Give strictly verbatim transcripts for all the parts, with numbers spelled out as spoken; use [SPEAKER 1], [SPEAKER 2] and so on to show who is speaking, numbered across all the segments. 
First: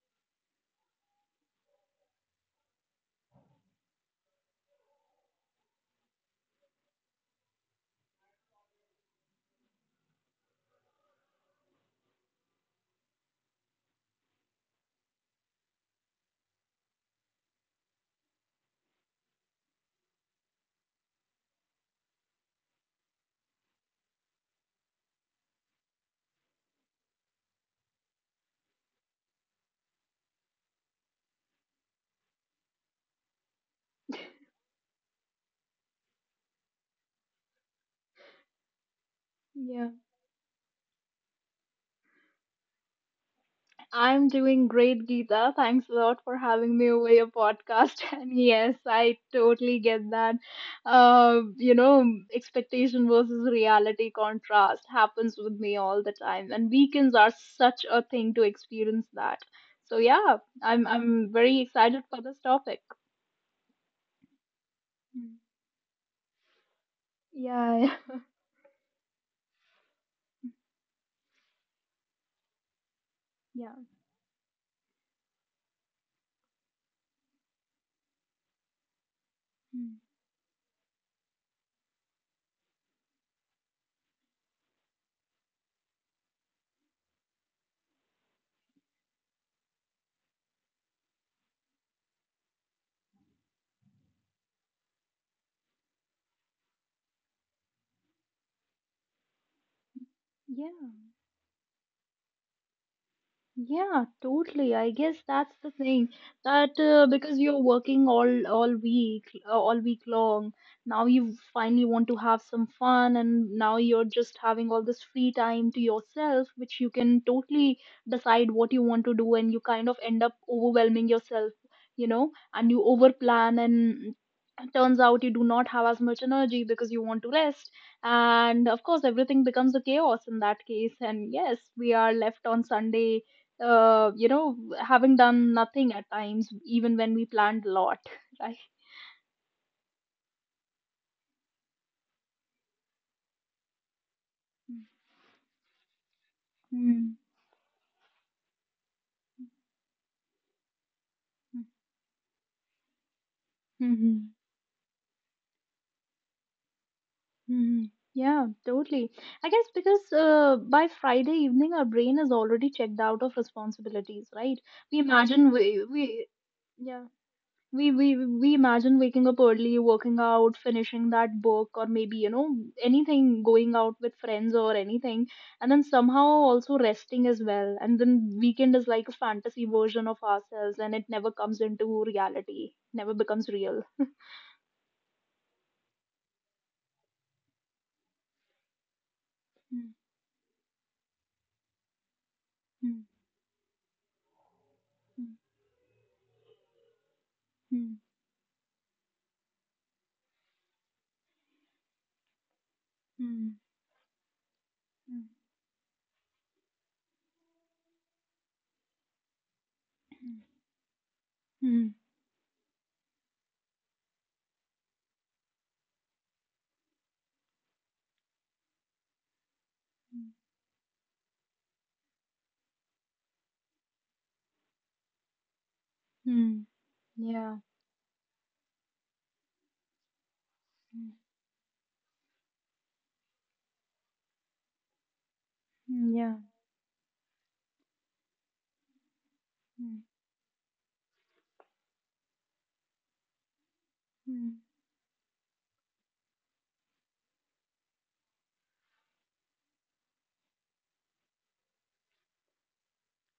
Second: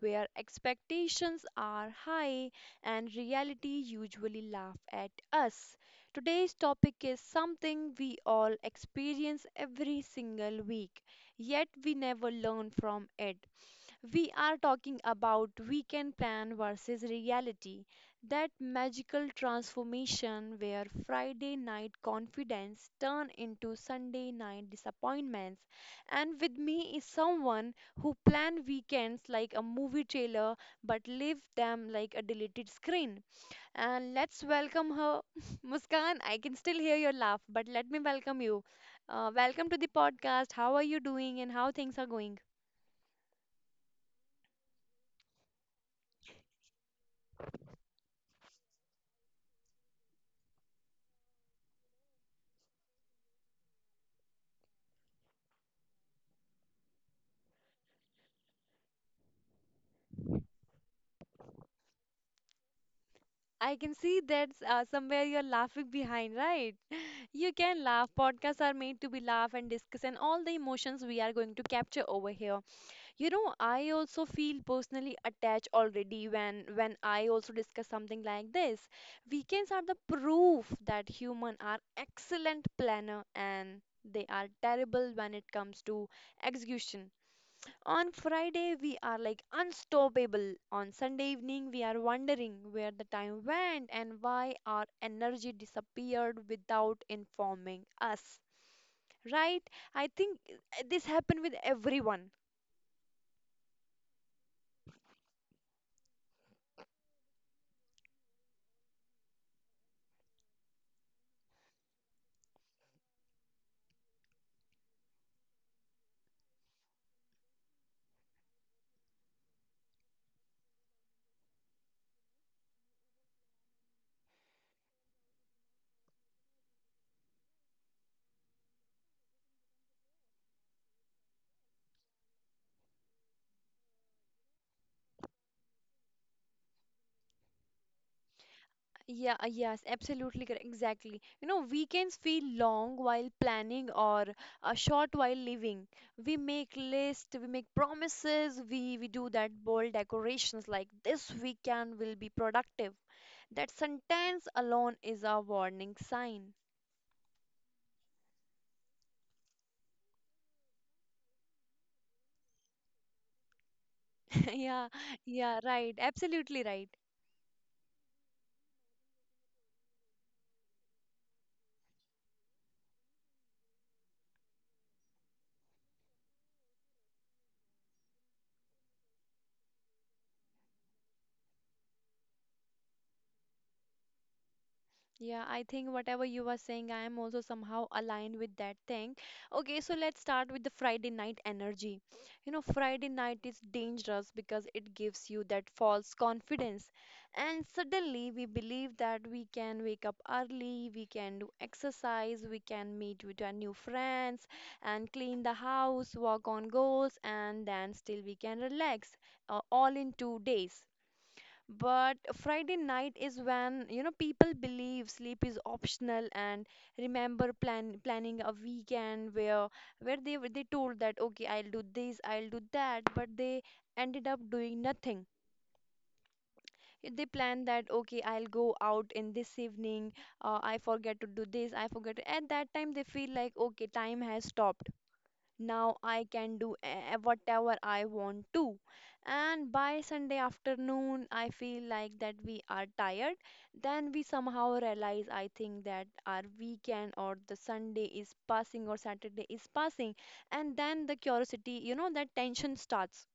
[SPEAKER 1] where expectations are high and reality usually laugh at us. Today's topic is something we all experience every single week, yet we never learn from it. We are talking about weekend plan versus reality, that magical transformation where Friday night confidence turn into Sunday night disappointments. And with me is someone who plan weekends like a movie trailer but live them like a deleted screen. And let's welcome her, Muskan. I can still hear your laugh, but let me welcome you. Uh, welcome to
[SPEAKER 2] Yeah,
[SPEAKER 1] the podcast. How are you doing and how things are going?
[SPEAKER 2] I'm doing great, Geeta. Thanks a lot for having me over your podcast. And yes, I totally get that. Uh, you know, expectation versus reality contrast happens with me all the time, and weekends are such a thing to experience that. So yeah, I'm I'm very excited for this topic.
[SPEAKER 1] I can see that uh, somewhere
[SPEAKER 2] Mm.
[SPEAKER 1] you're laughing behind, right? You can
[SPEAKER 2] Yeah,
[SPEAKER 1] laugh. Podcasts are made to be laugh and discuss, and all the emotions we are going to capture over here. You know,
[SPEAKER 2] yeah,
[SPEAKER 1] I also feel personally attached already when when I also discuss something like this. Weekends are
[SPEAKER 2] Mm.
[SPEAKER 1] the proof that human are excellent planner and they are terrible when it comes to execution. On Friday, we are like unstoppable. On Sunday evening, we are wondering where the time went and why our energy disappeared without informing us. Right? I think uh,
[SPEAKER 2] yeah.
[SPEAKER 1] this happened with everyone.
[SPEAKER 2] Yeah, totally. I guess that's the thing that uh, because you're working all all week, uh, all week long, now you finally want to have some fun, and now you're just having all this free time to yourself, which you can totally decide what you want to do, and you kind of end up overwhelming yourself, you know, and you overplan, and turns out you do not have as much energy because you want to rest, and of course everything becomes a chaos in that case, and yes we are left on Sunday, uh, you know, having done nothing at times, even when we planned a lot, right?
[SPEAKER 1] Yeah, uh, yes, absolutely correct. Exactly. You know, weekends feel long while planning or uh, short while living. We make
[SPEAKER 2] Mm-hmm.
[SPEAKER 1] lists, we make promises, we, we do that bold decorations like this weekend will be productive. That
[SPEAKER 2] Mm-hmm.
[SPEAKER 1] sentence alone is a warning sign.
[SPEAKER 2] Yeah, totally. I guess because uh, by Friday evening, our brain is already checked out of responsibilities, right?
[SPEAKER 1] Yeah,
[SPEAKER 2] We imagine
[SPEAKER 1] yeah,
[SPEAKER 2] we,
[SPEAKER 1] right.
[SPEAKER 2] we,
[SPEAKER 1] Absolutely right.
[SPEAKER 2] yeah. we we we imagine waking up early, working out, finishing that book, or maybe you know anything, going out with friends or anything, and then somehow also resting as well, and then weekend is like a fantasy version of ourselves, and it never comes into reality, never becomes real.
[SPEAKER 1] Yeah, I think whatever you are saying, I am also somehow aligned with that thing. Okay, so let's start with the Friday night energy. You know,
[SPEAKER 2] Mm,
[SPEAKER 1] Friday night is dangerous because it gives
[SPEAKER 2] mm,
[SPEAKER 1] you that false confidence. And
[SPEAKER 2] mm,
[SPEAKER 1] suddenly we believe that we can wake up early, we can do exercise, we can meet with our
[SPEAKER 2] mm,
[SPEAKER 1] new friends, and
[SPEAKER 2] mm,
[SPEAKER 1] clean the house, work on goals, and then still we can relax uh, all in two days.
[SPEAKER 2] mm, mm,
[SPEAKER 1] But Friday night is when, you know, people believe sleep is optional and remember plan planning a weekend where where
[SPEAKER 2] mm,
[SPEAKER 1] they were- they told that okay, I'll do this, I'll do that, but they ended up doing nothing.
[SPEAKER 2] mm, mm,
[SPEAKER 1] They
[SPEAKER 2] yeah.
[SPEAKER 1] planned that okay, I'll go out in this evening, uh, I forget to do this, I forget to, at that time they feel like okay, time has stopped. Now
[SPEAKER 2] Mm,
[SPEAKER 1] I
[SPEAKER 2] yeah.
[SPEAKER 1] can do eh, eh, whatever I want to. And
[SPEAKER 2] Mm,
[SPEAKER 1] by Sunday afternoon, I feel like that we are tired. Then we
[SPEAKER 2] mm,
[SPEAKER 1] somehow realize, I think, that our weekend or the Sunday is passing or Saturday is passing. And then the curiosity, you know, that tension starts.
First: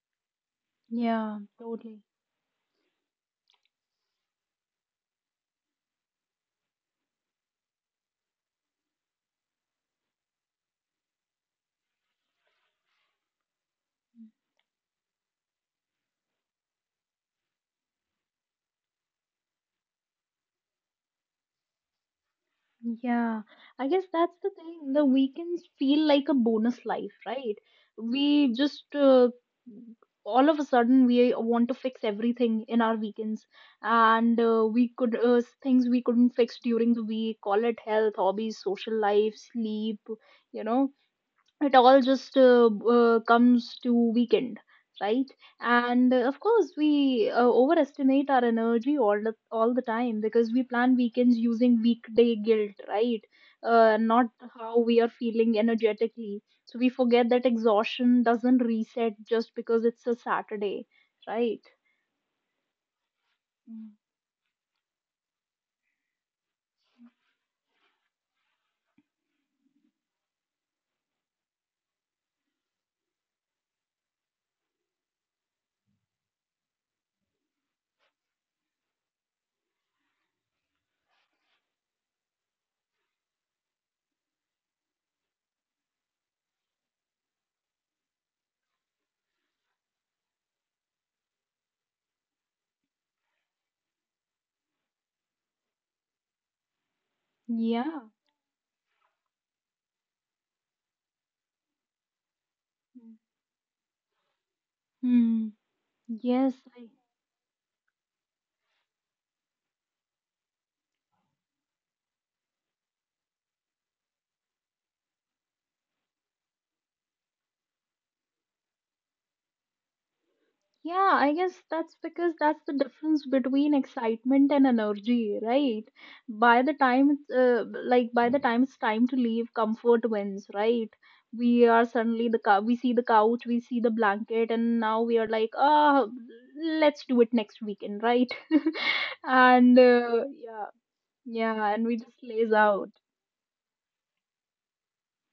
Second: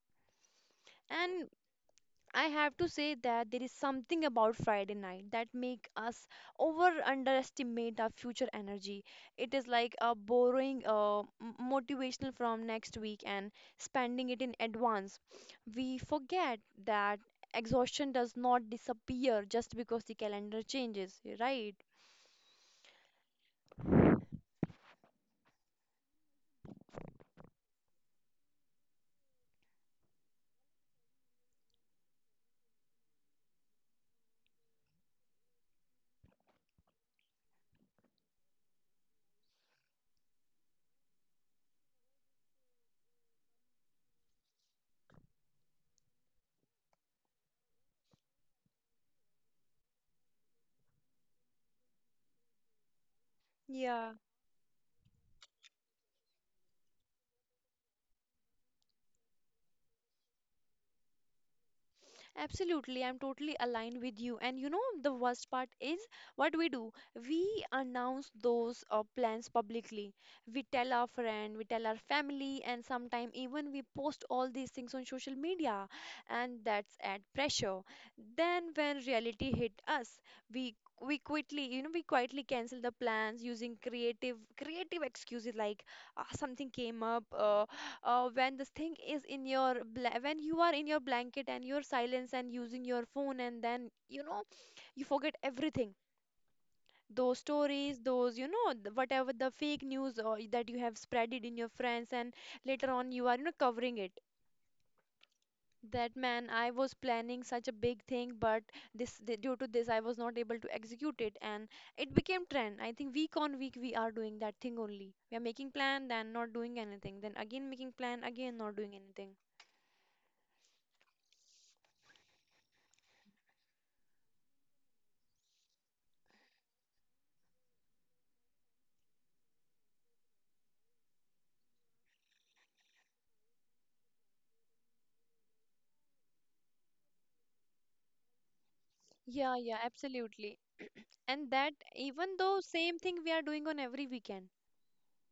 [SPEAKER 2] yeah,
[SPEAKER 1] And
[SPEAKER 2] totally.
[SPEAKER 1] I have to say that there is something about Friday night that make us over underestimate our future energy. It is like uh, borrowing uh, m- motivational from next week and spending it in advance. We forget that exhaustion does not disappear just because the calendar changes, right?
[SPEAKER 2] Yeah, I guess that's the thing. The weekends feel like a bonus life, right? We just uh, all of a sudden we want to fix everything in our weekends, and uh, we could uh, things we couldn't fix during the week. Call it health, hobbies, social life, sleep, you know, it all just uh, uh, comes to weekend, right? And uh, of course we uh, overestimate our energy all the, all the time, because we plan weekends using weekday guilt, right? Uh,
[SPEAKER 1] Yeah.
[SPEAKER 2] not how we are feeling energetically, so we forget that exhaustion doesn't reset just because it's a Saturday, right?
[SPEAKER 1] Absolutely, I'm totally
[SPEAKER 2] Mm.
[SPEAKER 1] aligned with you. And you know, the worst part is what we do. We announce those uh, plans publicly. We tell our friend, we tell our family, and sometimes even we post all these things on social media. And that's add pressure. Then when reality hit us, we we quickly, you know, we quietly cancel the plans using creative creative excuses like uh, something came up, uh, uh, when this thing is in your bla- when you are in your blanket and your silence and using your phone, and then, you know, you forget everything, those
[SPEAKER 2] yeah
[SPEAKER 1] stories, those, you know, th- whatever the fake news or that you have spread it in your friends, and later on
[SPEAKER 2] Mm.
[SPEAKER 1] you are, you know, covering it,
[SPEAKER 2] Hmm.
[SPEAKER 1] that, man,
[SPEAKER 2] Yes,
[SPEAKER 1] I
[SPEAKER 2] right.
[SPEAKER 1] was planning such a big thing, but this th- due to this I was not able to execute it, and it became trend. I think week on week we are doing that thing only. We are making plan then not doing anything, then again making plan again not doing anything.
[SPEAKER 2] Yeah, I guess that's because that's the difference between excitement and energy, right? By the time it's uh, like by the time it's time to leave, comfort wins, right? We are suddenly the cou- we see the couch, we see the blanket, and now we are like, oh, let's do it next weekend, right?
[SPEAKER 1] Yeah,
[SPEAKER 2] and
[SPEAKER 1] yeah,
[SPEAKER 2] uh,
[SPEAKER 1] absolutely.
[SPEAKER 2] yeah,
[SPEAKER 1] And
[SPEAKER 2] yeah,
[SPEAKER 1] that,
[SPEAKER 2] and we just
[SPEAKER 1] even
[SPEAKER 2] lays
[SPEAKER 1] though
[SPEAKER 2] out.
[SPEAKER 1] same thing we are doing on every weekend.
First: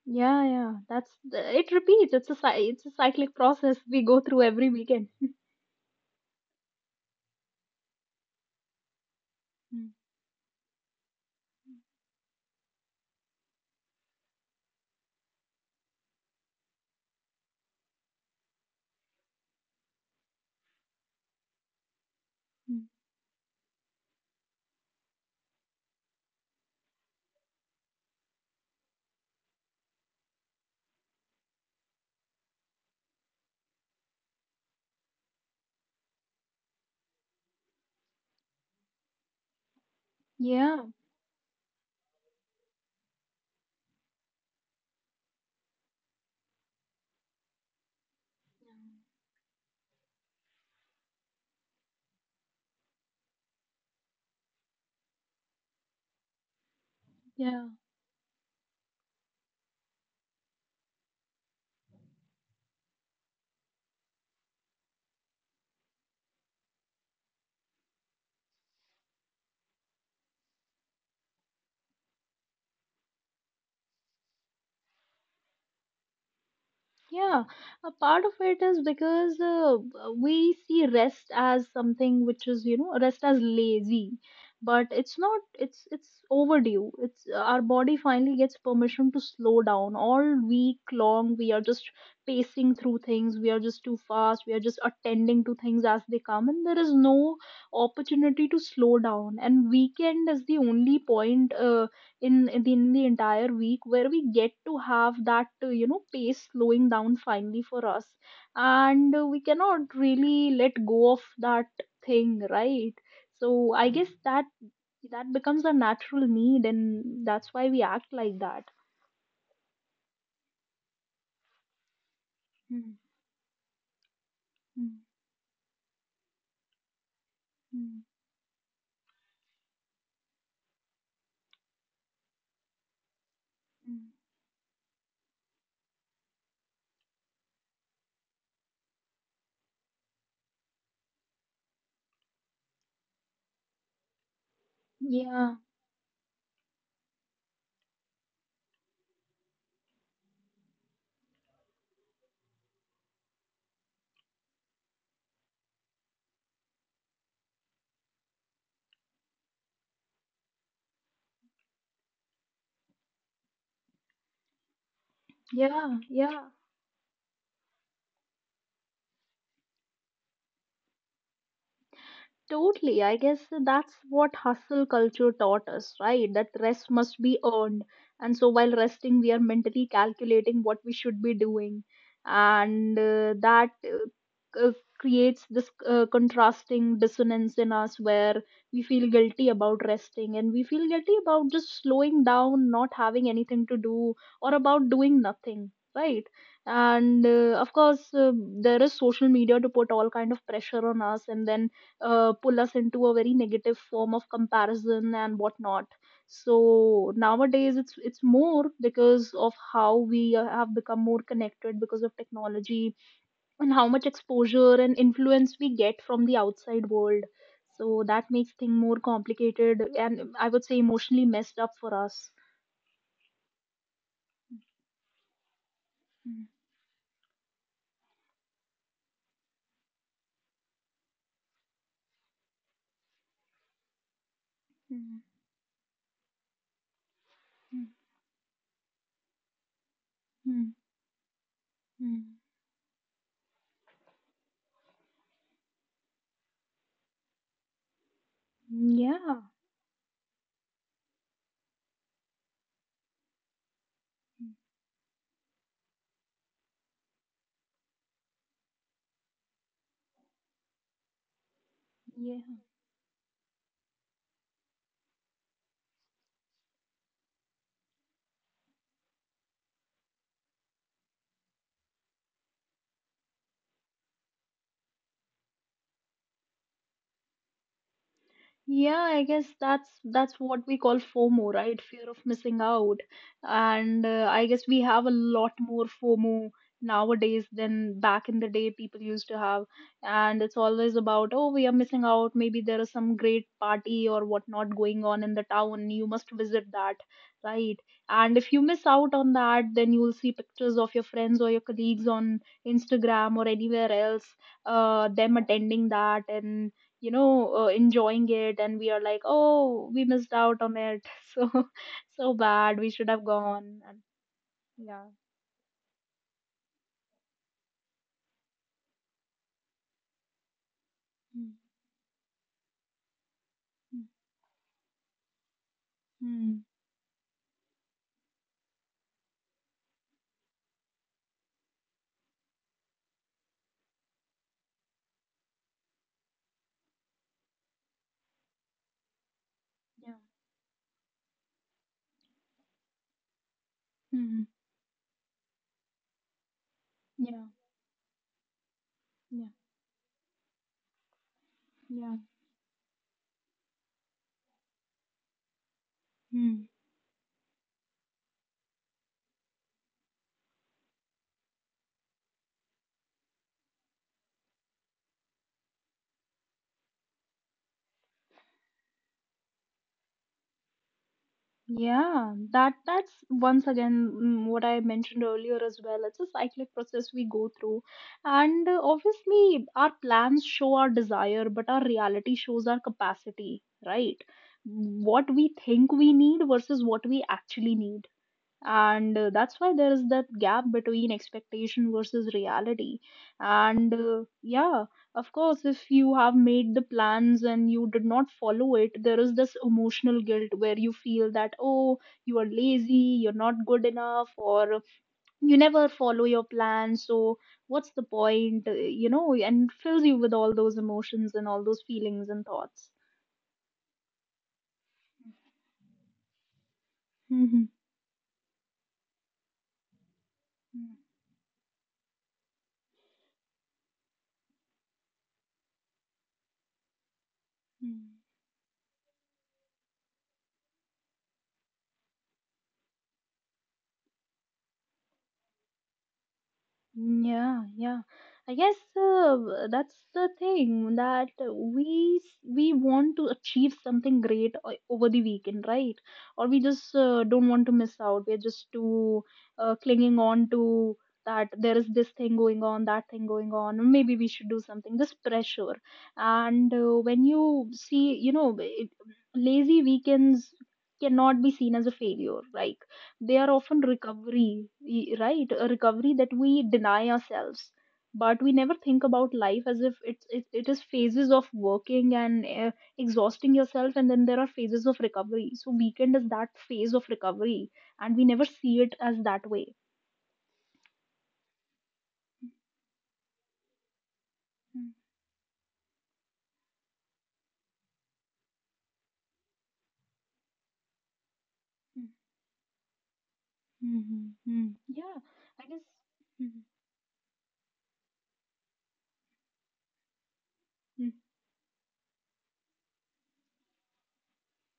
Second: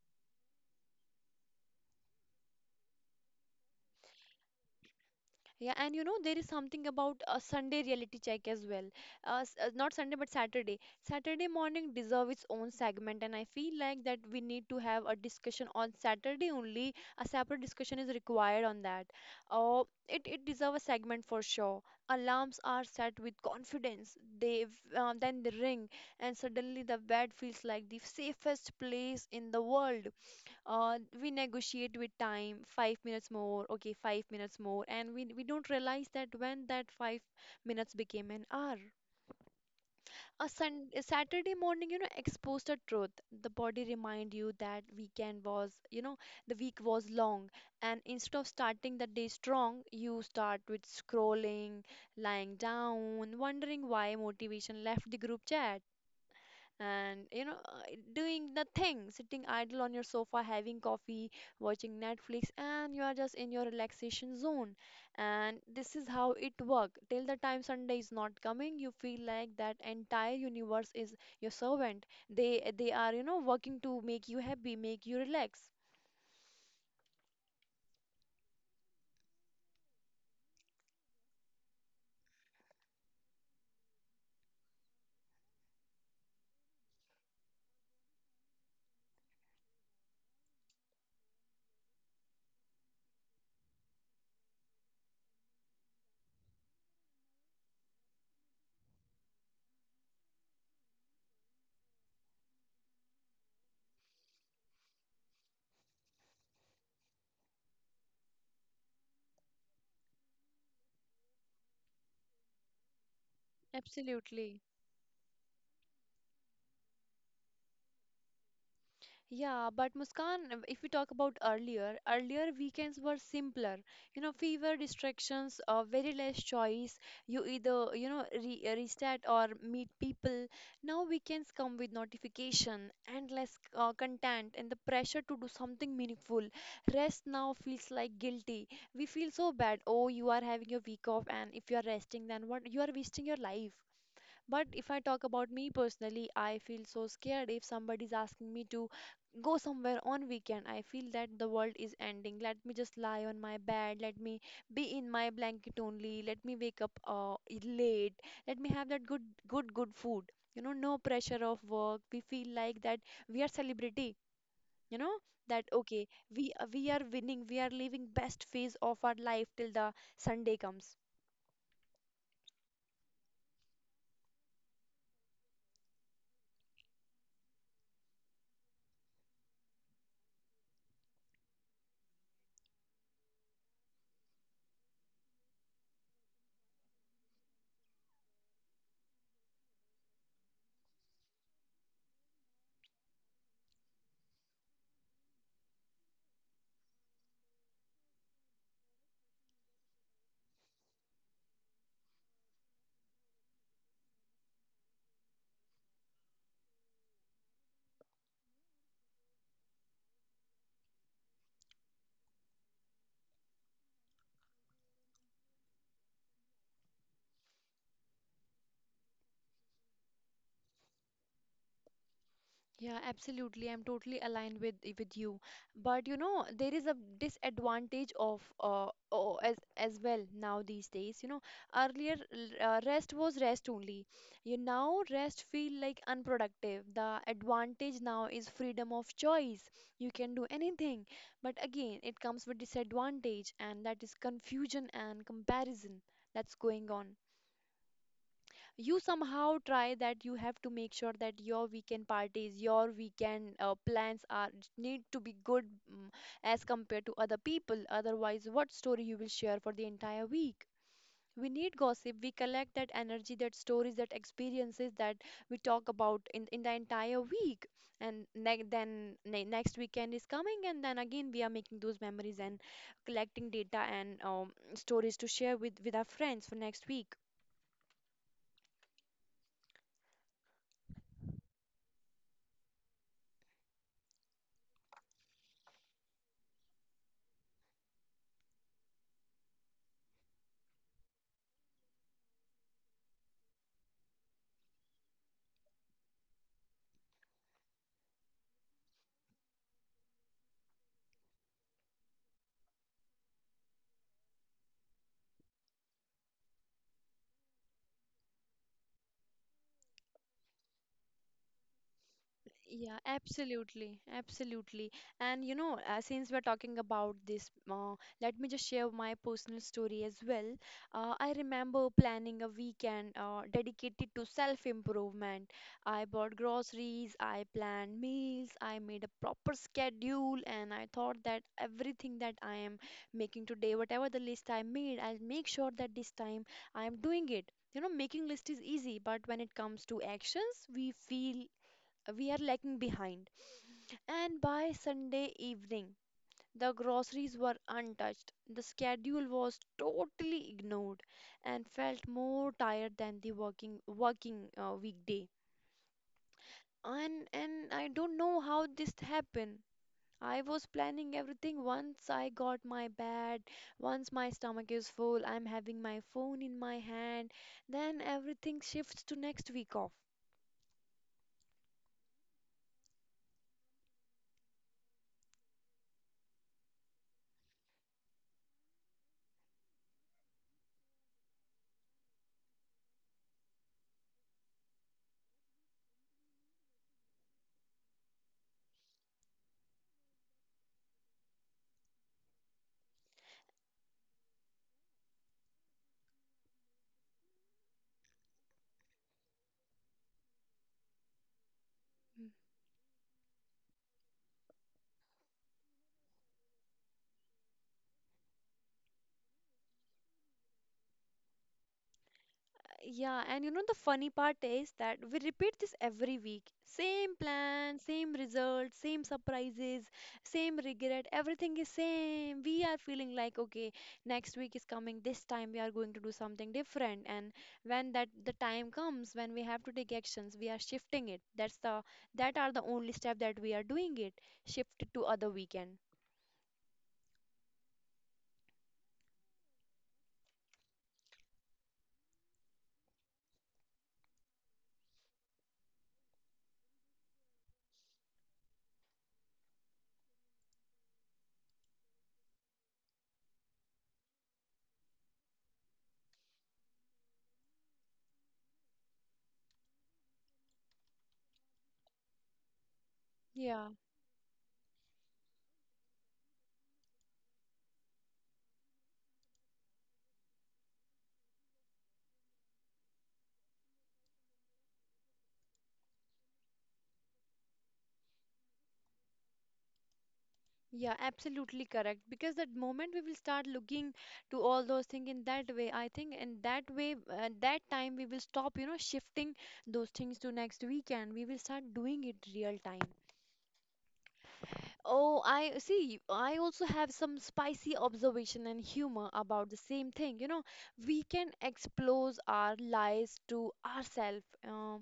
[SPEAKER 2] Yeah, yeah, that's the- it repeats. It's a cy- it's a cyclic process we go through every weekend.
[SPEAKER 1] Yeah, and you know, there is something about a Sunday reality check as well. Uh, s- uh,
[SPEAKER 2] Mm,
[SPEAKER 1] not Sunday, but Saturday. Saturday morning deserve its own segment, and I feel like that we need to have a discussion on Saturday only. A separate discussion is required on that. Oh, it it deserve a segment for sure. Alarms are
[SPEAKER 2] mm.
[SPEAKER 1] set with confidence. They v- uh, then they ring, and suddenly the bed feels like the safest place in the world. Uh, we negotiate with time, five minutes more, okay, five minutes more, and we, we don't realize that when that five minutes became an hour. A,
[SPEAKER 2] Yeah,
[SPEAKER 1] sun, a Saturday morning, you know, expose the truth. The body remind you that weekend was you know the week was long, and instead of starting the day strong, you start with scrolling, lying down wondering why motivation left the group chat. And, you know,
[SPEAKER 2] yeah.
[SPEAKER 1] uh, doing nothing, sitting idle on your sofa, having coffee, watching Netflix, and you are just in your relaxation zone. And this is how it work till the time Sunday is not coming. You feel like that entire universe is your servant. They they are, you know, working to make you happy, make you relax.
[SPEAKER 2] Yeah, a part of it is because uh, we see rest as something which is, you know, rest as lazy, but it's not. It's it's overdue. It's our body finally gets permission to slow down. All week long, we are just pacing through things. We are just too fast. We are just attending to things as they come, and there is no opportunity to slow down. And weekend is the only point. Uh, in in the, in the entire week where we get to have that uh, you know, pace slowing down finally for us. And uh, we cannot really let go of that thing, right? So I guess that
[SPEAKER 1] Absolutely.
[SPEAKER 2] that becomes a natural need, and that's why we act like that.
[SPEAKER 1] Yeah, but Muskan, if we talk about earlier, earlier
[SPEAKER 2] Mm,
[SPEAKER 1] weekends were simpler. You know, fewer
[SPEAKER 2] mm,
[SPEAKER 1] distractions, uh, very less choice. You either,
[SPEAKER 2] mm,
[SPEAKER 1] you know, re restart or meet people. Now weekends come with notification, endless uh,
[SPEAKER 2] mm.
[SPEAKER 1] content, and the pressure to do something meaningful. Rest now feels like guilty. We feel so bad. Oh, you are having your week off, and if you are resting, then what? You are wasting your life. But if I talk about
[SPEAKER 2] yeah
[SPEAKER 1] me personally, I feel so scared if somebody is asking me to go somewhere on weekend. I feel that the world is ending. Let me just lie on my bed. Let me be in my blanket only. Let me wake up uh, late. Let me have that good, good, good food. You know, no pressure of work. We feel like that we are celebrity. You know that
[SPEAKER 2] yeah
[SPEAKER 1] okay,
[SPEAKER 2] yeah
[SPEAKER 1] we we are winning. We are living best phase of our life till the Sunday comes.
[SPEAKER 2] Totally. I guess that's what hustle culture taught us, right? That rest must be earned. And so while resting, we are mentally calculating what we should be doing. And uh, that uh, uh, Creates this uh, contrasting dissonance in us where we feel guilty about resting and we feel guilty about just slowing down, not having anything to do, or about doing nothing, right? And uh, of course, uh, there is social media to put all kind of pressure on us, and then uh, pull us into a very negative form of comparison and whatnot. So nowadays, it's it's more because of how we uh, have become more connected because of technology, and how much exposure and influence we get from the outside world. So that makes things more complicated and I would say emotionally messed up for us.
[SPEAKER 1] Yeah, absolutely. I'm totally aligned with with you. But you
[SPEAKER 2] Mm,
[SPEAKER 1] know, there is a disadvantage of uh, oh, as as well now these days. You know, earlier l- uh, rest was rest only. You now
[SPEAKER 2] mm,
[SPEAKER 1] rest feel like unproductive. The
[SPEAKER 2] mm,
[SPEAKER 1] advantage now is freedom of choice. You can do
[SPEAKER 2] mm,
[SPEAKER 1] anything. But again, it
[SPEAKER 2] mm.
[SPEAKER 1] comes with disadvantage, and that is confusion and comparison that's going on. You somehow try that you have to make sure that your weekend parties, your weekend uh, plans are need to be good, mm, as compared to other people. Otherwise what story you will share for the entire week? We need gossip. We
[SPEAKER 2] Yeah.
[SPEAKER 1] collect that energy, that stories, that experiences that we talk about in, in the entire week. And ne- then ne- next weekend is coming, and then again we are making those memories and collecting data and um, stories to share with with our friends for next week.
[SPEAKER 2] Yeah, I guess that's that's what we call FOMO, right? Fear of missing out. And uh, I guess we have a lot more FOMO nowadays than back in the day people used to have. And it's always about, oh, we are missing out. Maybe there is some great party or whatnot going on in the town. You must visit that, right? And if you miss out on that, then you'll see pictures of your friends or your colleagues on Instagram or anywhere else, uh, them attending that and you know, uh, enjoying it, and we are like, oh, we missed out on it. So so bad, we
[SPEAKER 1] Yeah,
[SPEAKER 2] should have gone and
[SPEAKER 1] absolutely, absolutely.
[SPEAKER 2] yeah.
[SPEAKER 1] And you know, uh, since we're talking about this, uh, let me just share my personal story as well. Uh, I
[SPEAKER 2] mm
[SPEAKER 1] remember planning a weekend uh,
[SPEAKER 2] mm,
[SPEAKER 1] dedicated to self-improvement. I bought
[SPEAKER 2] mm,
[SPEAKER 1] groceries, I planned meals, I made a proper schedule, and I thought that everything that I am making today, whatever the list I made, I'll make sure that this time I'm doing it. You know, making list is easy, but when it comes to
[SPEAKER 2] yeah
[SPEAKER 1] actions, we feel we are lagging behind. And
[SPEAKER 2] mm,
[SPEAKER 1] by Sunday evening, the groceries
[SPEAKER 2] yeah
[SPEAKER 1] were untouched. The schedule
[SPEAKER 2] yeah
[SPEAKER 1] was totally ignored and felt
[SPEAKER 2] yeah
[SPEAKER 1] more tired than the working working uh, weekday.
[SPEAKER 2] mm.
[SPEAKER 1] And and I don't know how this happened. I was planning everything. Once I got my bed, once my stomach is full, I'm having my phone in my hand, then everything shifts to next week off.
[SPEAKER 2] Yeah, that that's once again, mm, what I mentioned earlier as well. It's a cyclic process we go through, and uh, obviously our plans show our desire, but our reality shows our capacity, right? What we think we need versus what we actually need. And uh, that's why there is that gap between expectation versus reality. And uh, yeah, of course if you have made the plans and you did not follow it, there is this emotional guilt where you feel that, oh, you are lazy, you're not good enough, or you never follow your plan, so what's the point? Uh, you know, and it fills you with all those emotions and all those feelings and thoughts.
[SPEAKER 1] Yeah, and you know the funny part is that we repeat this every week. Same plan, same result, same surprises, same regret, everything is same. We are feeling like okay, next week is coming, this time we are going to do something different. And when that the time comes when we have to take actions, we are shifting it. That's the that are the only step that we are doing it. Shift it to other weekend.
[SPEAKER 2] Mm, Yeah, yeah. I guess uh, that's the thing that we s- we want to achieve something great o- over the weekend, right? Or we just uh, don't want to miss out. We're just too uh, clinging on to that there is this thing going on, that thing going on, and maybe we should do something. This pressure, and uh, when you see, you know, it, lazy weekends cannot be seen as a failure. Like, they are
[SPEAKER 1] Yeah.
[SPEAKER 2] often recovery, y- right, a recovery that we deny ourselves. But we never think about life as if it's it, it is phases of working and uh, exhausting yourself, and then there are phases of recovery. So weekend is that phase of recovery, and we never see it as that way.
[SPEAKER 1] Yeah, absolutely correct. Because that moment we will start looking to all those things in that way, I think in that way, at that time we will stop, you know, shifting those things to next weekend. We will start doing it real time.
[SPEAKER 2] Mm-hmm.
[SPEAKER 1] Oh,
[SPEAKER 2] yeah
[SPEAKER 1] I
[SPEAKER 2] I guess
[SPEAKER 1] see. I also have some spicy observation and humor about the same thing. You know, we can expose our lies to ourselves. Uh,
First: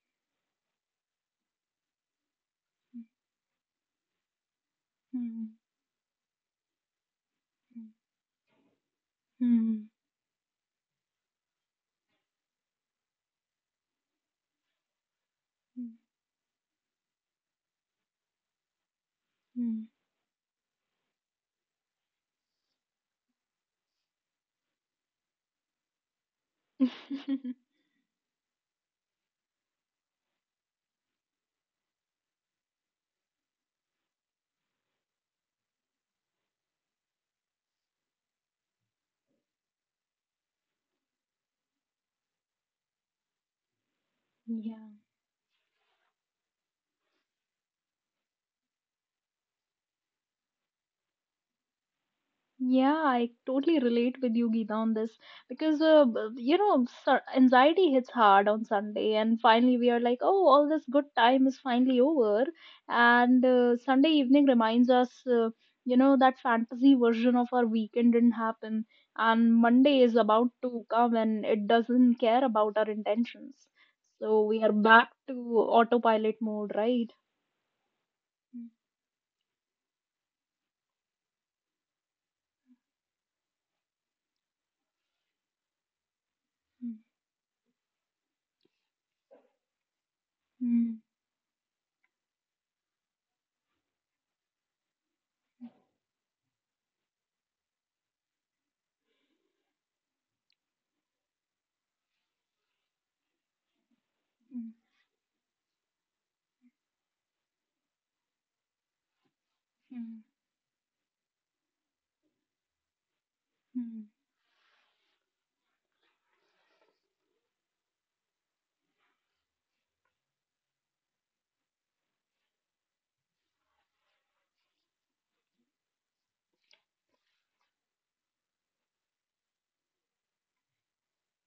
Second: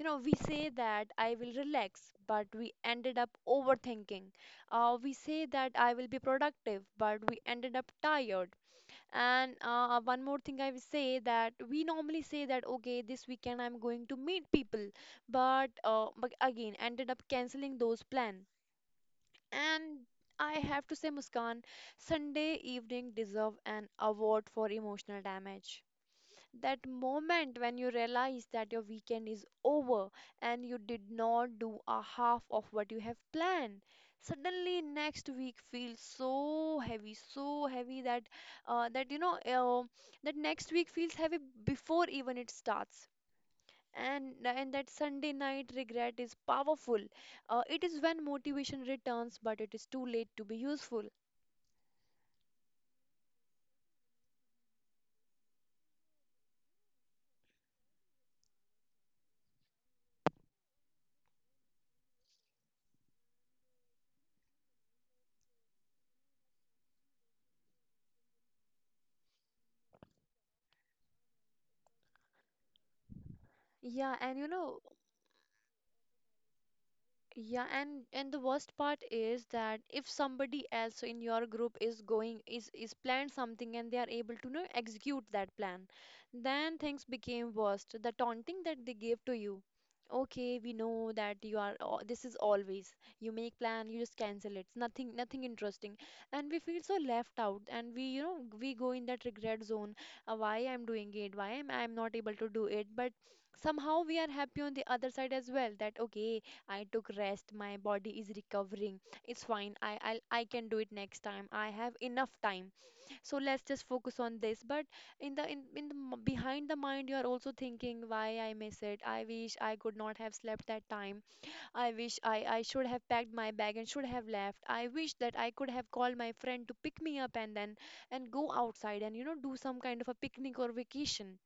[SPEAKER 1] You know, we say that I will relax, but we ended up overthinking. Uh, we
[SPEAKER 2] Mhm.
[SPEAKER 1] say
[SPEAKER 2] Mhm.
[SPEAKER 1] that I will be productive, but we ended up tired. And
[SPEAKER 2] Mhm.
[SPEAKER 1] uh, one more thing I will say that we normally say that, okay, this weekend I'm going to meet people, but,
[SPEAKER 2] Mhm.
[SPEAKER 1] uh, but again, ended up canceling those plans.
[SPEAKER 2] Mhm.
[SPEAKER 1] And I have to say, Muskan, Sunday evening deserve an award for emotional damage. That moment when you realize that your weekend is over and you did not do a half of what you have planned. Suddenly next week feels so heavy, so heavy that uh, that you know uh, that next week feels heavy before even it starts. And and
[SPEAKER 2] yeah
[SPEAKER 1] that Sunday night regret is powerful. Uh, it is when motivation returns but it is too late to be useful.
[SPEAKER 2] Yeah, I totally relate with you, Geeta, on this, because uh, b- you know, sur- anxiety hits hard on Sunday, and finally we are like, oh, all this good time is finally over. And uh, Sunday evening reminds us, uh, you know, that fantasy version of our weekend didn't happen, and Monday is about to come, and it doesn't care about our intentions,
[SPEAKER 1] Yeah, and
[SPEAKER 2] so
[SPEAKER 1] you
[SPEAKER 2] we are
[SPEAKER 1] know,
[SPEAKER 2] back to autopilot mode, right?
[SPEAKER 1] yeah, and and the
[SPEAKER 2] Mm,
[SPEAKER 1] worst part is that if somebody else in your group is going is is planned something and they are able to, you know, execute that plan, then things became worst. The taunting that they gave to you. Okay, we
[SPEAKER 2] mm,
[SPEAKER 1] know that you are al- this is always you make plan, you just cancel it. It's nothing nothing interesting. And we feel so left out, and we, you know, we go in that regret zone. Uh, why I'm doing it? Why am I'm not able to do it? But somehow we are happy
[SPEAKER 2] mm,
[SPEAKER 1] on the other side as well that okay, I took rest. My body is recovering. It's fine. I
[SPEAKER 2] mm,
[SPEAKER 1] I'll, I can do it next time. I have enough time. So let's
[SPEAKER 2] mm,
[SPEAKER 1] just
[SPEAKER 2] mm,
[SPEAKER 1] focus on this. But in the in, in the m- behind the mind, you are also thinking why I miss it. I wish I could not have slept that time. I wish I I should have packed my bag and should have left. I wish that I could have called my friend to pick me up and then and go outside and, you know, do some kind of a picnic or vacation.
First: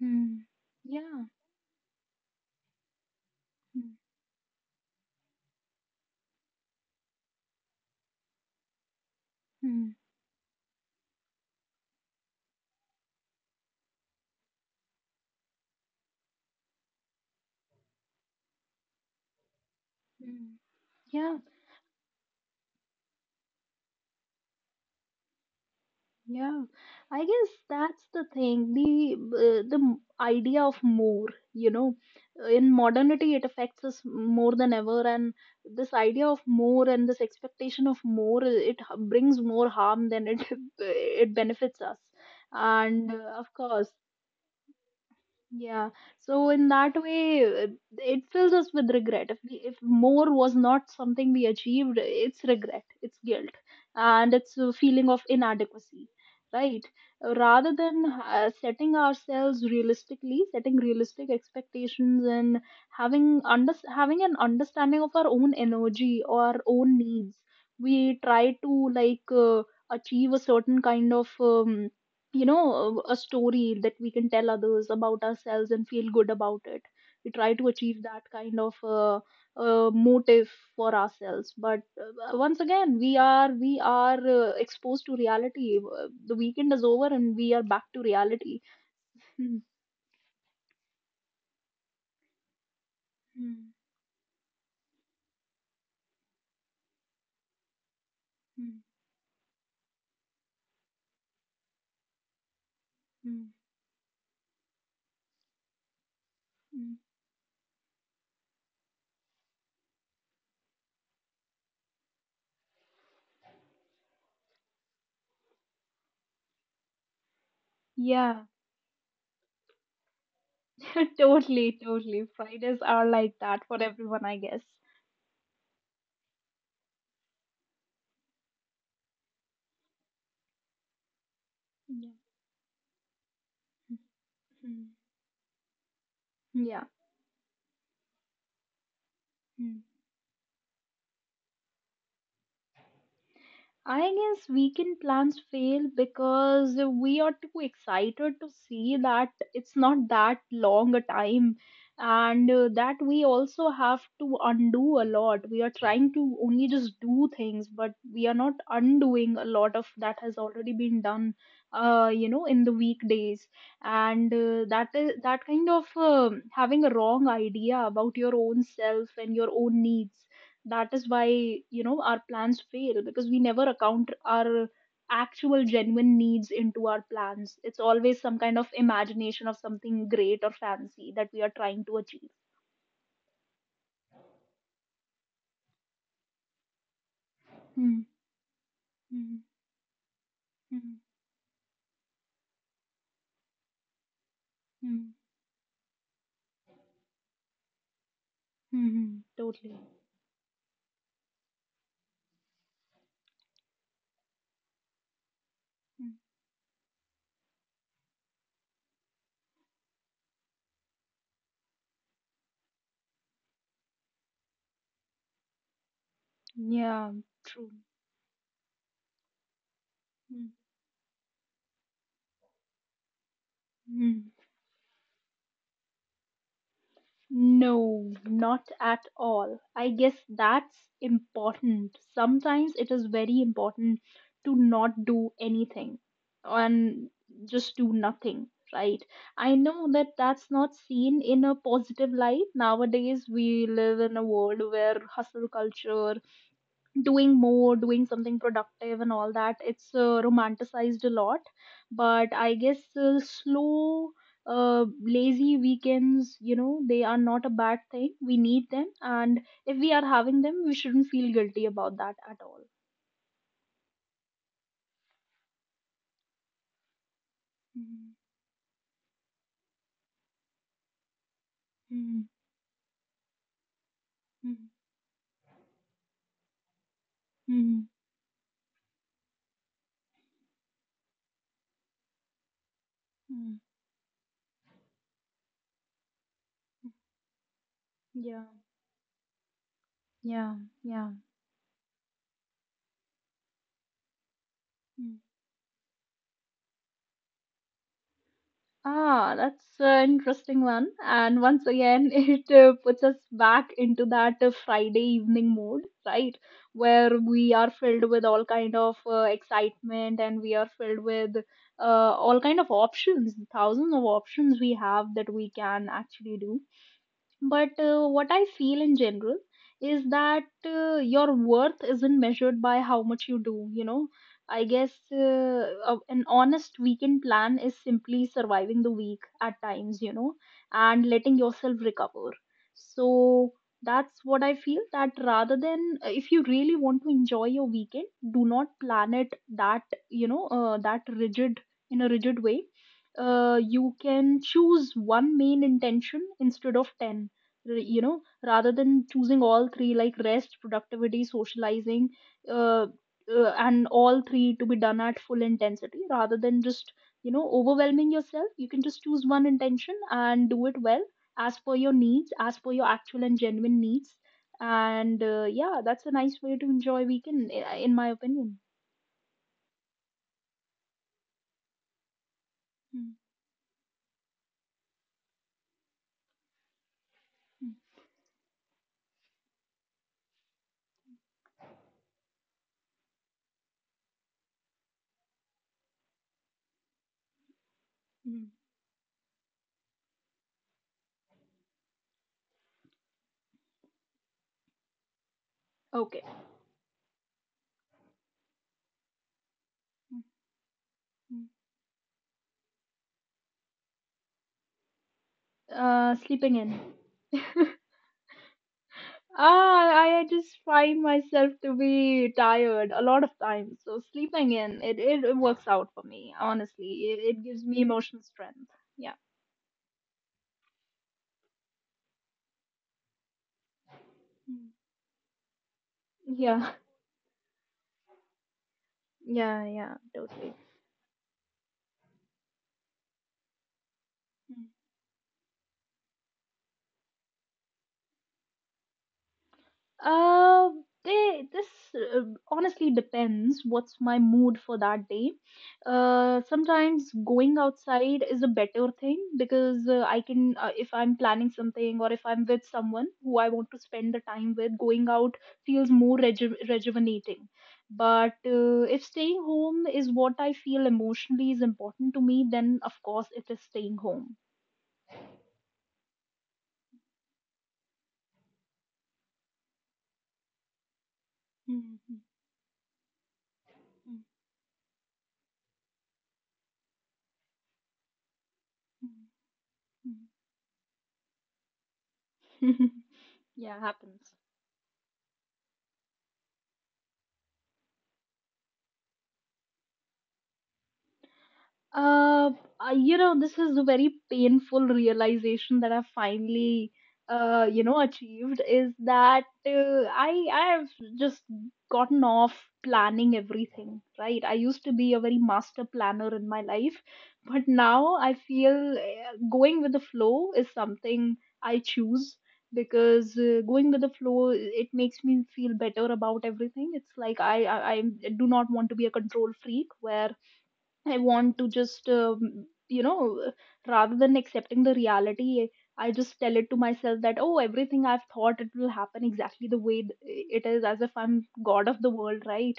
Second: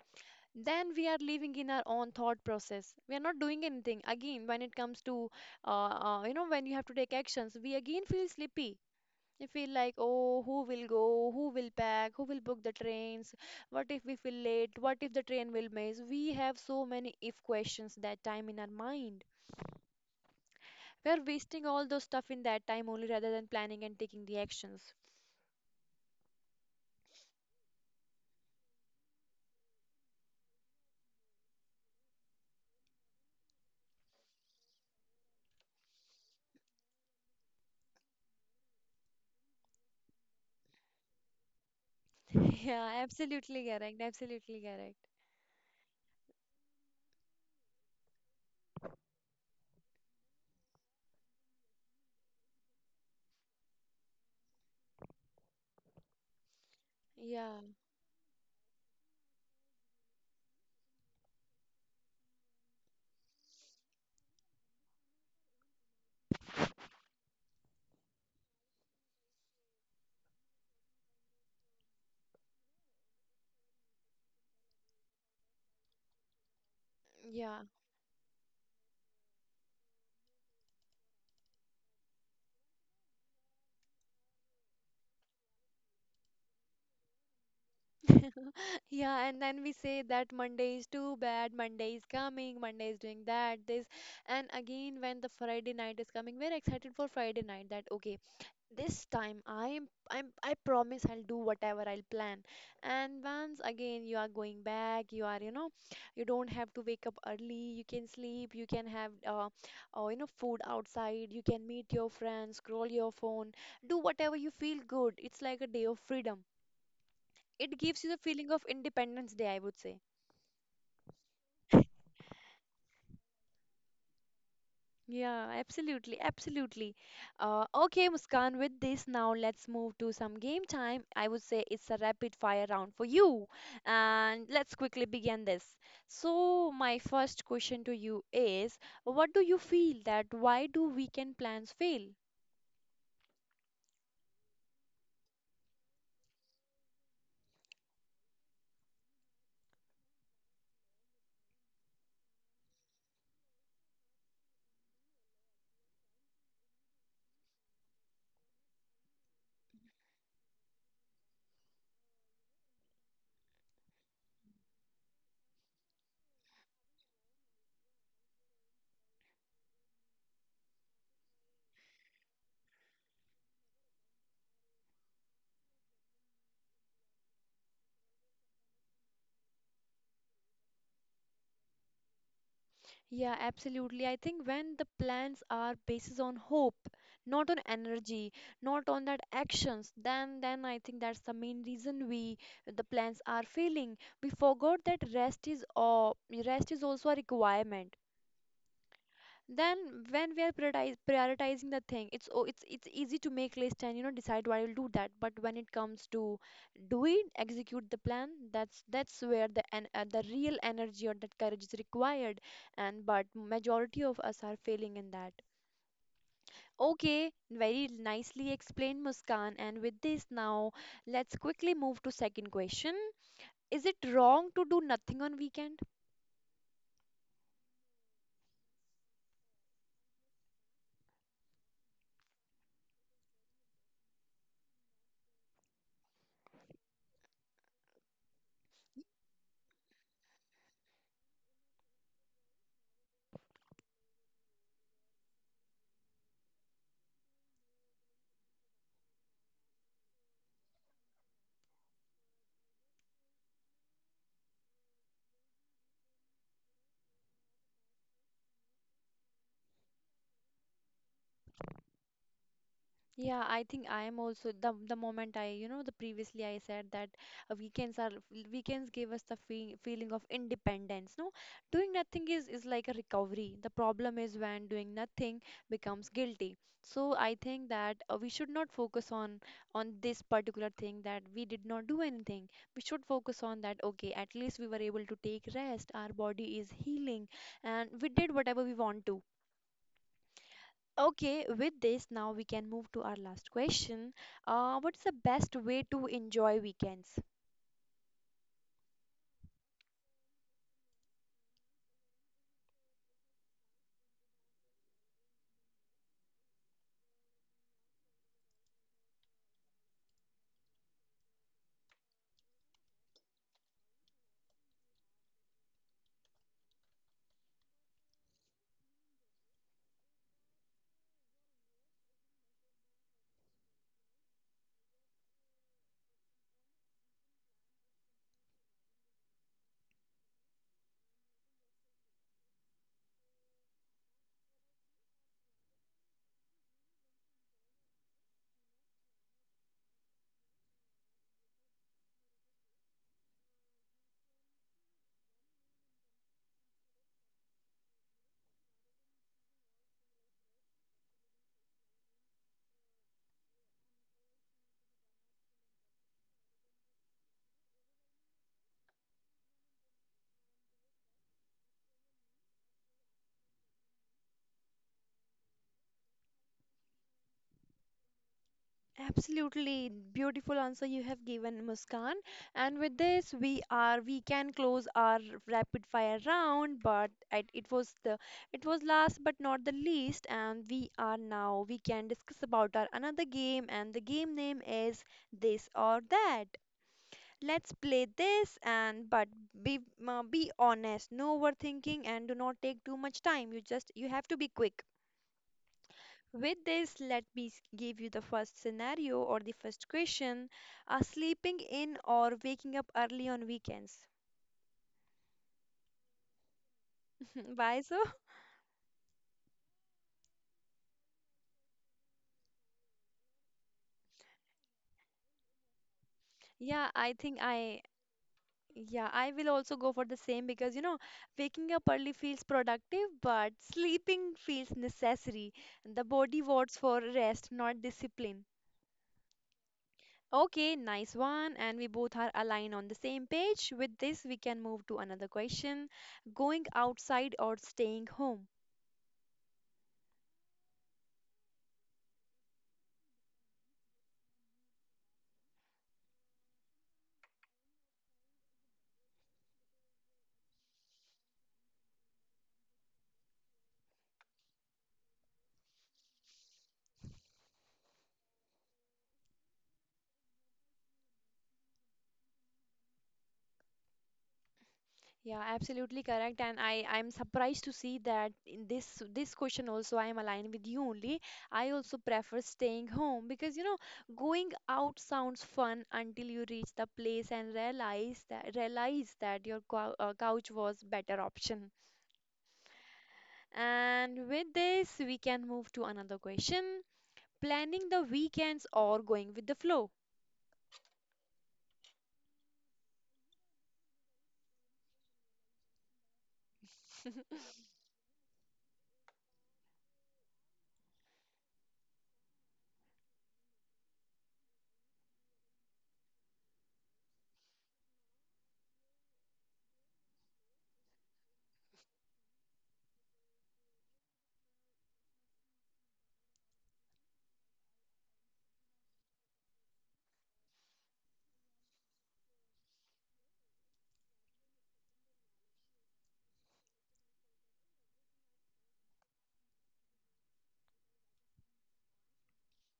[SPEAKER 2] mm.
[SPEAKER 1] Then we are
[SPEAKER 2] Yeah.
[SPEAKER 1] living in our own thought process. We are not doing anything again when it comes to uh, uh, you know, when you have to take actions, we again feel sleepy. We feel
[SPEAKER 2] Mm,
[SPEAKER 1] like, oh, who will go, who will pack, who will book the trains, what if we feel late, what if the train will miss? We have so many if questions that time in our mind.
[SPEAKER 2] mm.
[SPEAKER 1] We are
[SPEAKER 2] Yeah,
[SPEAKER 1] wasting all those stuff in that time only rather than planning and taking the actions.
[SPEAKER 2] yeah. I guess that's the thing. The uh, the m- idea of more, you know, in modernity it affects us more than ever, and this idea of more and this expectation of more, it h- brings more harm than it it benefits us.
[SPEAKER 1] Yeah,
[SPEAKER 2] And uh, of
[SPEAKER 1] absolutely
[SPEAKER 2] course.
[SPEAKER 1] correct, absolutely correct.
[SPEAKER 2] Yeah, so in that way, uh, it fills us with regret. If we, if more was not something we achieved, it's regret, it's guilt, and it's a feeling of inadequacy, right? Uh,
[SPEAKER 1] Yeah,
[SPEAKER 2] Rather than uh, setting ourselves realistically, setting realistic expectations, and having under having an understanding of our own energy or our own needs, we try to like uh, achieve a certain kind of um, you know, a story that we can tell others about ourselves and feel good about it. We try
[SPEAKER 1] yeah.
[SPEAKER 2] to achieve that kind of uh, uh, motive for ourselves. But uh, once again we are we are uh, exposed to reality. Uh, the weekend is over and we are back to reality.
[SPEAKER 1] Yeah, and
[SPEAKER 2] Hmm,
[SPEAKER 1] then we say that Monday is too bad, Monday is coming, Monday is doing that,
[SPEAKER 2] hmm,
[SPEAKER 1] this. And again, when the Friday night is coming, we're excited for Friday night that okay,
[SPEAKER 2] hmm,
[SPEAKER 1] this time I'm I'm I promise I'll do whatever I'll plan. And
[SPEAKER 2] hmm,
[SPEAKER 1] once again you are going back, you are, you know, you don't have to
[SPEAKER 2] hmm.
[SPEAKER 1] wake up early, you can sleep, you can have uh, uh you know food outside, you can meet your friends, scroll your phone, do whatever you feel good. It's like a day of freedom. It gives you the
[SPEAKER 2] Yeah,
[SPEAKER 1] feeling of Independence Day, I would say.
[SPEAKER 2] totally, totally. Fridays are like that for everyone, I guess.
[SPEAKER 1] Yeah, absolutely, absolutely. Uh, okay, Muskan, with this now let's move to some game time. I would say it's a
[SPEAKER 2] Yeah
[SPEAKER 1] rapid fire round for you.
[SPEAKER 2] Hmm,
[SPEAKER 1] And let's
[SPEAKER 2] hmm.
[SPEAKER 1] quickly begin this. So,
[SPEAKER 2] yeah
[SPEAKER 1] my first question to you is, what do you
[SPEAKER 2] hmm.
[SPEAKER 1] feel that why do weekend plans fail?
[SPEAKER 2] I guess weekend plans fail because we are too excited to see that it's not that long a time, and uh, that we also have to undo a lot. We are trying to only just do things, but we are not undoing a lot of that has already been done, uh, you know, in the weekdays. And uh, that is that kind of um having a wrong idea about your own self and your own needs. That is why, you know, our plans fail, because we never account our actual genuine needs into our plans. It's always some kind of imagination of something great or fancy that we are trying to achieve.
[SPEAKER 1] Yeah, absolutely. I think when the plans are based on hope, not on
[SPEAKER 2] Hmm
[SPEAKER 1] energy, not on that
[SPEAKER 2] hmm
[SPEAKER 1] actions, then then I
[SPEAKER 2] hmm
[SPEAKER 1] think that's the main reason we the plans are failing. We forgot that
[SPEAKER 2] hmm
[SPEAKER 1] rest is uh, rest is also a requirement.
[SPEAKER 2] hmm hmm, totally
[SPEAKER 1] Then when we are prioritize, prioritizing the thing, it's o- it's it's easy to make list and, you know, decide what you'll do that, but when it comes to do it execute the plan, that's that's where the en- uh, the real energy or that courage is required. And but majority of us are failing in that.
[SPEAKER 2] Hmm. Yeah.
[SPEAKER 1] Okay,
[SPEAKER 2] True.
[SPEAKER 1] very nicely explained, Muskan. And with this
[SPEAKER 2] Hmm,
[SPEAKER 1] now, let's quickly move to second question. Is it
[SPEAKER 2] hmm.
[SPEAKER 1] wrong to do nothing on weekend?
[SPEAKER 2] No, not at all. I guess that's important. Sometimes it is very important to not do anything and just do nothing, right? I know that that's not seen in a positive light. Nowadays, we live in a world where hustle culture doing more doing something productive and all that, it's uh, romanticized a lot. But I guess uh, slow, uh, lazy weekends, you know they are not a bad thing. We need them, and if we are having them, we shouldn't feel guilty about that at all.
[SPEAKER 1] Yeah, I think I am also the the moment I, you know, the previously I said that uh, weekends
[SPEAKER 2] Mm-hmm.
[SPEAKER 1] are weekends give us the fe feeling of independence. No, doing
[SPEAKER 2] Mm-hmm.
[SPEAKER 1] nothing is is like a recovery. The problem is
[SPEAKER 2] Mm-hmm.
[SPEAKER 1] when doing nothing becomes guilty. So I think
[SPEAKER 2] Mm-hmm.
[SPEAKER 1] that uh, we should not focus on on this particular thing that we did not do anything. We should focus
[SPEAKER 2] Mm-hmm.
[SPEAKER 1] on that, okay, at least we were able to take rest, our body is healing, and we did
[SPEAKER 2] Yeah,
[SPEAKER 1] whatever we want to.
[SPEAKER 2] yeah, yeah.
[SPEAKER 1] Okay, with this, now we can move to our last question. Uh, what is the best way to enjoy weekends?
[SPEAKER 2] Ah, that's an interesting one. And once again, it uh, puts us back into that uh, Friday evening mode, right? Where we are filled with all kind of uh, excitement, and we are filled with uh, all kind of options, thousands of options we have that we can actually do. But uh, what I feel in general is that uh, your worth isn't measured by how much you do, you know. I guess uh, a- an honest weekend plan is simply surviving the week at times, you know, and letting yourself recover. So that's what I feel, that rather than uh, if you really want to enjoy your weekend, do not plan it that, you know, uh, that rigid in a rigid way. Uh, you can choose one main intention instead of ten, r- you know rather than choosing all three, like rest, productivity, socializing, uh, uh, and all three to be done at full intensity, rather than just you know overwhelming yourself. You can just choose one intention and do it well, as per your needs, as per your actual and genuine needs. And uh, yeah, that's a nice way to enjoy weekend, i- in my opinion.
[SPEAKER 1] Absolutely beautiful answer you have given, Muskan. And with
[SPEAKER 2] Mm,
[SPEAKER 1] this, we are we can close our rapid fire round, but it, it was
[SPEAKER 2] mm,
[SPEAKER 1] the it was last but not the least, and we are now we can discuss about our another game, and the game name is this or that. Let's play
[SPEAKER 2] mm.
[SPEAKER 1] this and but be uh, be honest, no overthinking and do not take too much time. You just you have to be quick.
[SPEAKER 2] Okay.
[SPEAKER 1] With this, let me s- give you the first scenario or the first
[SPEAKER 2] Mm,
[SPEAKER 1] question. Uh,
[SPEAKER 2] mm.
[SPEAKER 1] sleeping in or waking up early on weekends.
[SPEAKER 2] Uh sleeping in.
[SPEAKER 1] Why so?
[SPEAKER 2] Ah, I just find myself to be tired a lot of times. So sleeping in, it, it, it works out for me,
[SPEAKER 1] Yeah,
[SPEAKER 2] honestly.
[SPEAKER 1] I
[SPEAKER 2] It,
[SPEAKER 1] think
[SPEAKER 2] it gives
[SPEAKER 1] I
[SPEAKER 2] me emotional strength.
[SPEAKER 1] yeah,
[SPEAKER 2] Yeah.
[SPEAKER 1] I will also go for the same because you know, waking up early feels productive, but sleeping feels
[SPEAKER 2] Mm.
[SPEAKER 1] necessary. The body
[SPEAKER 2] Yeah.
[SPEAKER 1] wants for rest, not discipline.
[SPEAKER 2] Yeah, yeah, totally.
[SPEAKER 1] Okay, nice one. And we both are aligned on the same page. With this, we can move to another question. Going outside or staying home?
[SPEAKER 2] Uh, they this uh, Honestly depends what's my mood for that day. Uh, sometimes going outside is a better thing because uh, I can, uh, if I'm planning something or if I'm with someone who I want to spend the time with, going out feels more reju rejuvenating. But uh, if staying home is what I feel emotionally is important to me, then of course it is staying home.
[SPEAKER 1] Yeah, absolutely correct. And I, I'm surprised to see that in this this question also I am aligned with you only. I also prefer staying home because you know going out sounds fun until you reach the place and realize that realize that your cou- uh, couch was better option.
[SPEAKER 2] Yeah,
[SPEAKER 1] And
[SPEAKER 2] happens.
[SPEAKER 1] with this we can move to another question. Planning the weekends or going with the flow.
[SPEAKER 2] Uh, uh, you know, this is a very painful realization that I finally, uh, you know, achieved, is that uh, I I have just gotten off planning everything, right? I used to be a very master planner in my life, but now I feel uh, going with the flow is something I choose, because uh, going with the flow, it makes me feel better about everything. It's like I I, I do not want to be a control freak, where I want to just, um, you know, rather than accepting the reality, I just tell it to myself that, oh, everything I've thought, it will happen exactly the way th- it is, as if I'm God of the world, right?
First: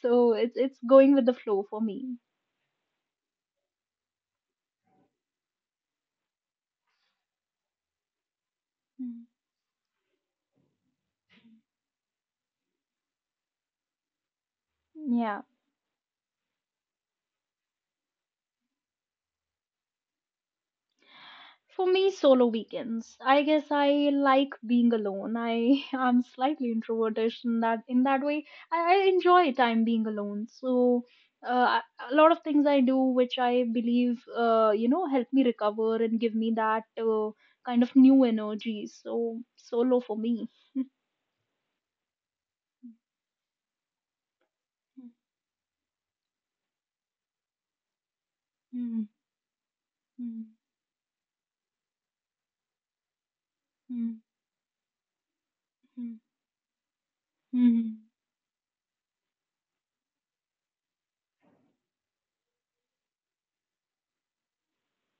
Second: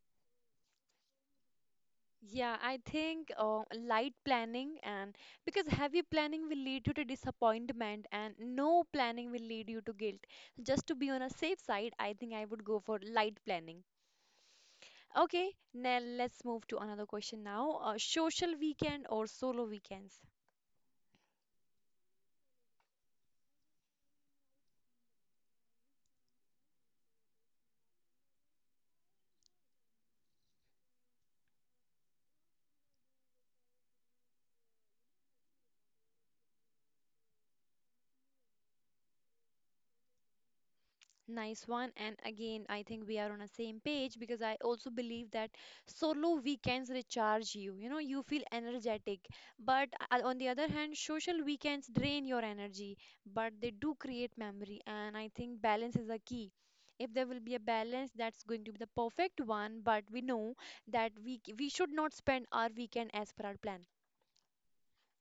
[SPEAKER 2] So it's, it's going with the flow for me.
[SPEAKER 1] Yeah, I think uh, light planning and because heavy planning will lead you to disappointment and no
[SPEAKER 2] Hmm.
[SPEAKER 1] planning will lead you to guilt. Just to be on a safe side, I think I would go for light planning.
[SPEAKER 2] Yeah.
[SPEAKER 1] Okay, now let's move to another question now. Uh, social weekend or solo weekends?
[SPEAKER 2] For me, solo weekends. I guess I like being alone. I am slightly introvertish in that in that way. I, I enjoy time being alone. So uh, I- a lot of things I do, which I believe, uh, you know, help me recover and give me that uh, kind of new energy. So solo for me.
[SPEAKER 1] Nice one. And again, I think we are on the same page because I also believe that solo weekends recharge you. You know, you feel
[SPEAKER 2] Mm,
[SPEAKER 1] energetic. But uh, on
[SPEAKER 2] mm,
[SPEAKER 1] the other hand, social weekends drain your energy, but they do
[SPEAKER 2] mm,
[SPEAKER 1] create memory. And I think balance is
[SPEAKER 2] mm,
[SPEAKER 1] a key. If there will be a
[SPEAKER 2] mm,
[SPEAKER 1] balance, that's going to be the perfect one. But we know that we we should not spend our weekend as per our plan.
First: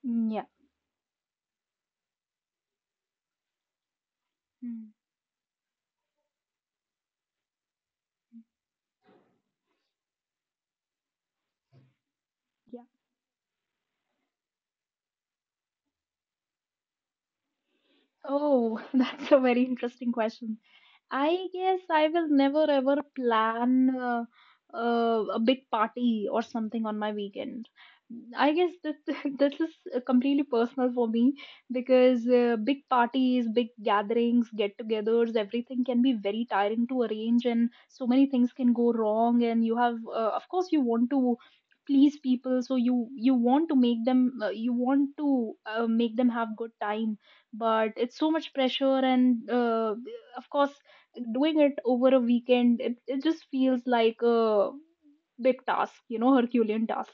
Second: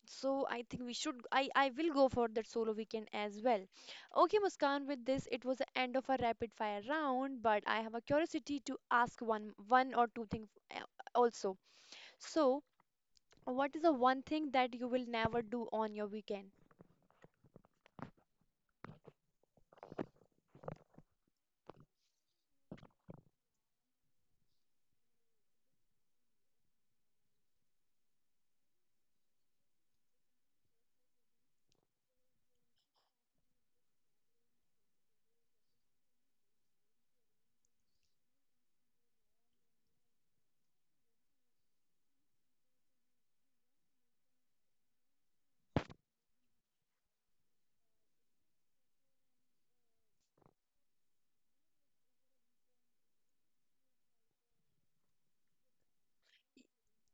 [SPEAKER 2] mm.
[SPEAKER 1] So
[SPEAKER 2] Yeah.
[SPEAKER 1] I think we should I I will go for that solo weekend as well. Okay, Muskan,
[SPEAKER 2] Mm.
[SPEAKER 1] with this it was the end of our rapid fire round, but I have a curiosity to ask one one or two things uh, also. So,
[SPEAKER 2] Yeah.
[SPEAKER 1] what is the one thing that you will never do on your weekend?
[SPEAKER 2] Oh, that's a very interesting question. I guess I will never ever plan uh, uh, a big party or something on my weekend. I guess this this is uh, completely personal for me, because uh, big parties, big gatherings, get-togethers, everything can be very tiring to arrange, and so many things can go wrong. And you have, uh, of course, you want to please people, so you you want to make them, uh, you want to uh, make them have good time, but it's so much pressure and. Uh, of course, doing it over a weekend, it, it just feels like a big task, you know herculean task.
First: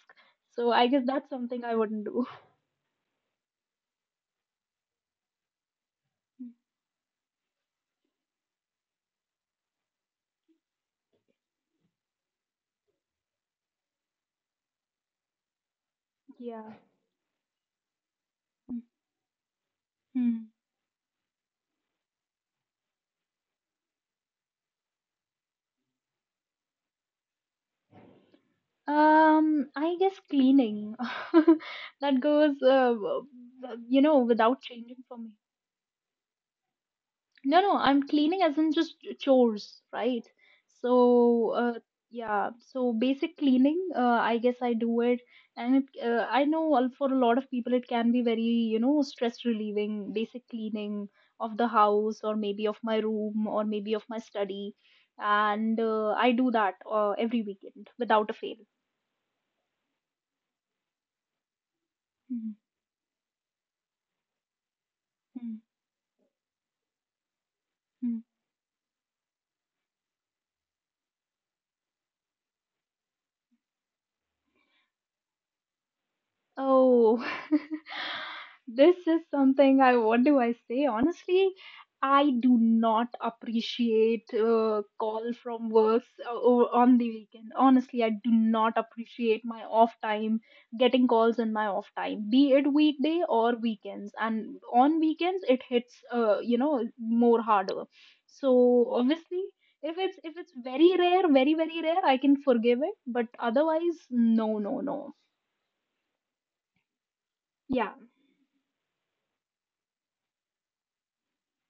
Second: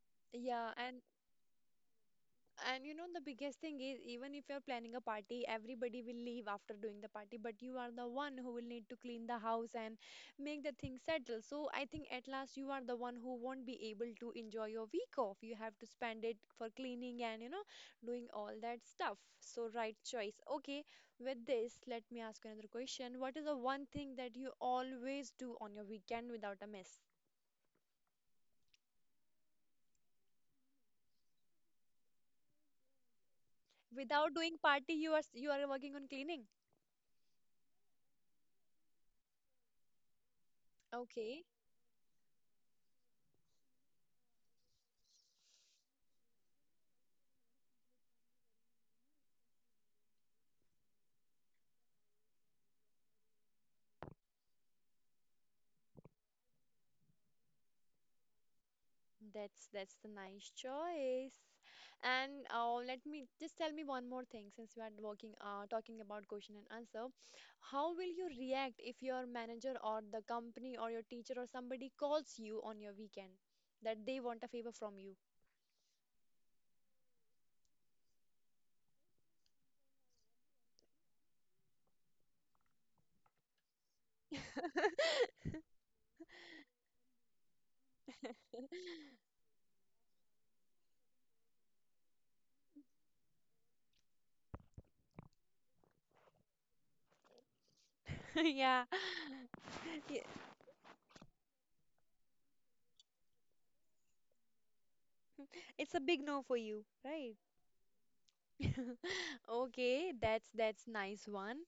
[SPEAKER 2] So
[SPEAKER 1] Yeah,
[SPEAKER 2] I
[SPEAKER 1] and
[SPEAKER 2] guess that's something I wouldn't do.
[SPEAKER 1] And you know, the biggest thing is even if you're planning a party, everybody will leave after doing the party, but you are the one who will need to clean the house and make the thing settle. So I think at last you are the one who won't be able to enjoy your week off. You have to spend it for
[SPEAKER 2] Yeah.
[SPEAKER 1] cleaning and, you know, doing all that stuff. So, right choice.
[SPEAKER 2] Mhm.
[SPEAKER 1] Okay, with this, let me ask you another question. What is the one thing that you always do on your weekend without a miss?
[SPEAKER 2] um I guess cleaning. That goes uh, w- w- you know
[SPEAKER 1] Without doing
[SPEAKER 2] without
[SPEAKER 1] party,
[SPEAKER 2] changing
[SPEAKER 1] you
[SPEAKER 2] for
[SPEAKER 1] are
[SPEAKER 2] me.
[SPEAKER 1] you are working on cleaning.
[SPEAKER 2] No, no, I'm cleaning as in just chores, right?
[SPEAKER 1] Okay.
[SPEAKER 2] So, uh, yeah, so basic cleaning, uh, I guess I do it. And it, uh, I know, al- for a lot of people, it can be very, you know, stress relieving, basic cleaning of the house or maybe of my room or maybe of my study. And uh, I do that uh, every weekend without a fail.
[SPEAKER 1] That's that's the nice choice. And
[SPEAKER 2] Mhm,
[SPEAKER 1] uh, let me just tell me one more thing since we are working
[SPEAKER 2] mhm,
[SPEAKER 1] uh, talking about question and answer. How will
[SPEAKER 2] mhm.
[SPEAKER 1] you react if your manager or the company or your teacher or somebody calls you on your weekend that they want a favor from you?
[SPEAKER 2] Oh, this is something I, what do I say? Honestly, I do not appreciate uh, call from works uh, o- on the weekend. Honestly, I do not appreciate my off time, getting calls in my off time, be it weekday or weekends. And on weekends, it hits, uh, you know, more harder.
[SPEAKER 1] Yeah.
[SPEAKER 2] So obviously, if it's
[SPEAKER 1] Yeah,
[SPEAKER 2] if it's very rare, very very rare, I can forgive it. But otherwise, no, no, no.
[SPEAKER 1] it's a big no for you, right?
[SPEAKER 2] Yeah.
[SPEAKER 1] Okay, that's that's nice one.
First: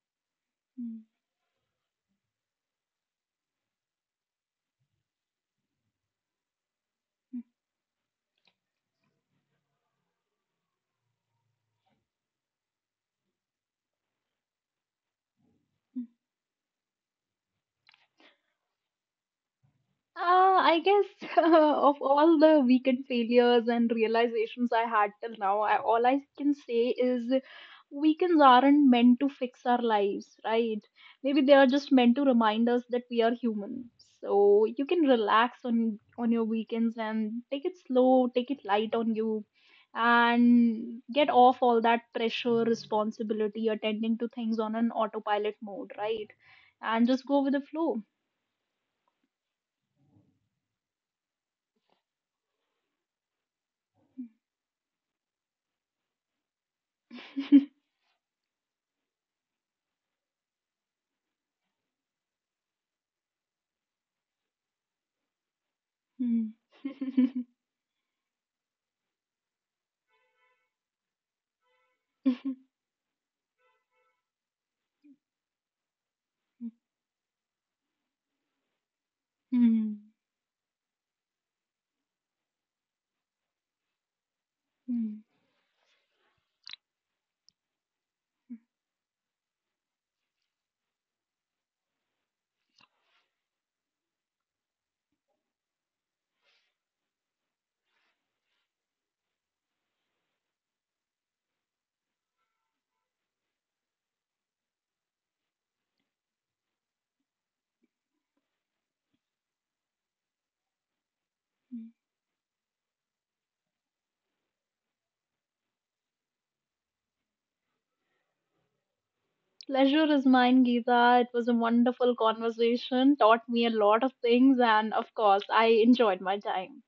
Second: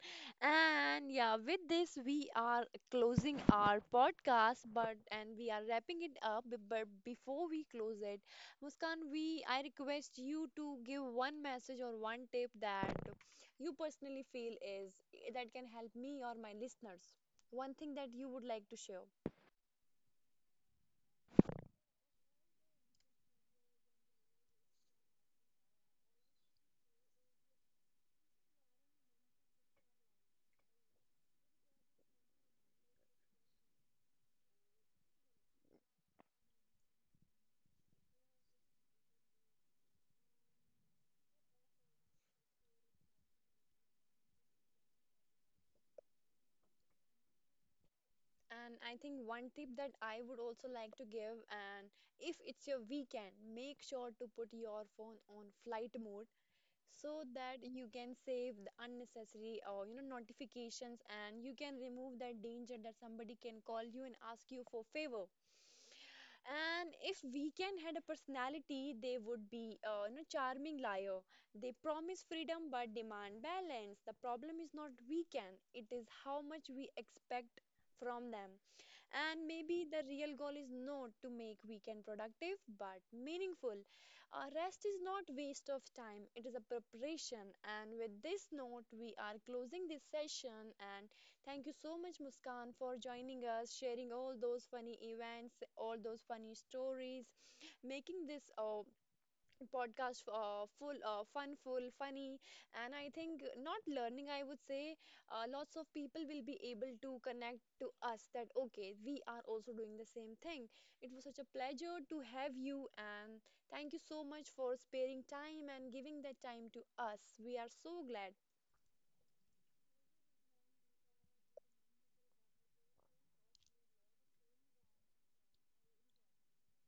[SPEAKER 2] Hmm.
[SPEAKER 1] And yeah, with this we are closing our podcast, but and we are wrapping it up. b- But before we close it, Muskan, we I request you to give one message or one tip that you personally feel is eh, that can help me or my listeners. One thing that you would like to share.
[SPEAKER 2] Uh, I guess of all the weekend failures and realizations I had till now, I, all I can say is, weekends aren't meant to fix our lives, right? Maybe they are just meant to remind us that we are human. So you can relax on on your weekends and take it slow, take it light on you, and get off all that pressure, responsibility, attending to things on an autopilot mode, right? And just go with the flow.
[SPEAKER 1] And I think one tip that I would also like to give, and if it's your weekend, make sure to put your phone on flight mode so that you can save the unnecessary or you know notifications and you can remove that danger that somebody can call you and ask you for favor.
[SPEAKER 2] Mm.
[SPEAKER 1] And if weekend had a personality, they would be a you know charming liar. They promise freedom but demand balance. The problem is not weekend, it is how much we expect from them, and maybe
[SPEAKER 2] Mm.
[SPEAKER 1] the real goal is not to make weekend productive but meaningful. Uh, rest is
[SPEAKER 2] Mm.
[SPEAKER 1] not waste of time, it is a preparation. And with this note we are closing this session, and thank you so much Muskan for joining us, sharing all those funny events, all those funny stories, making this uh, podcast uh, full uh, fun full funny, and I think not learning I would say, uh, lots of people will be able to connect to us that okay we are also doing the same thing. It was such a pleasure to have you, and thank you so much for sparing time and giving that time to us. We are so glad.
[SPEAKER 2] Pleasure is mine, Geeta. It was a wonderful conversation, taught me a lot of things, and of course, I enjoyed my time.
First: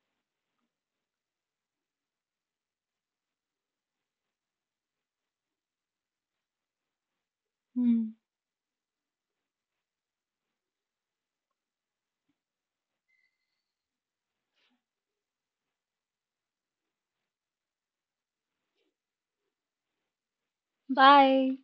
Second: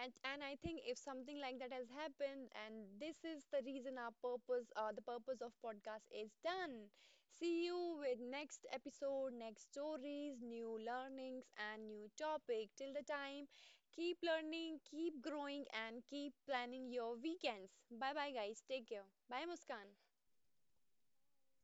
[SPEAKER 1] and and I think if something like that has happened, and this is the reason our purpose uh, the purpose of podcast is done. See you
[SPEAKER 2] Mm.
[SPEAKER 1] with next episode, next stories, new learnings, and new topic. Till the time, keep learning, keep growing, and keep planning your weekends. Bye bye guys, take care, bye Muskan.
[SPEAKER 2] Bye.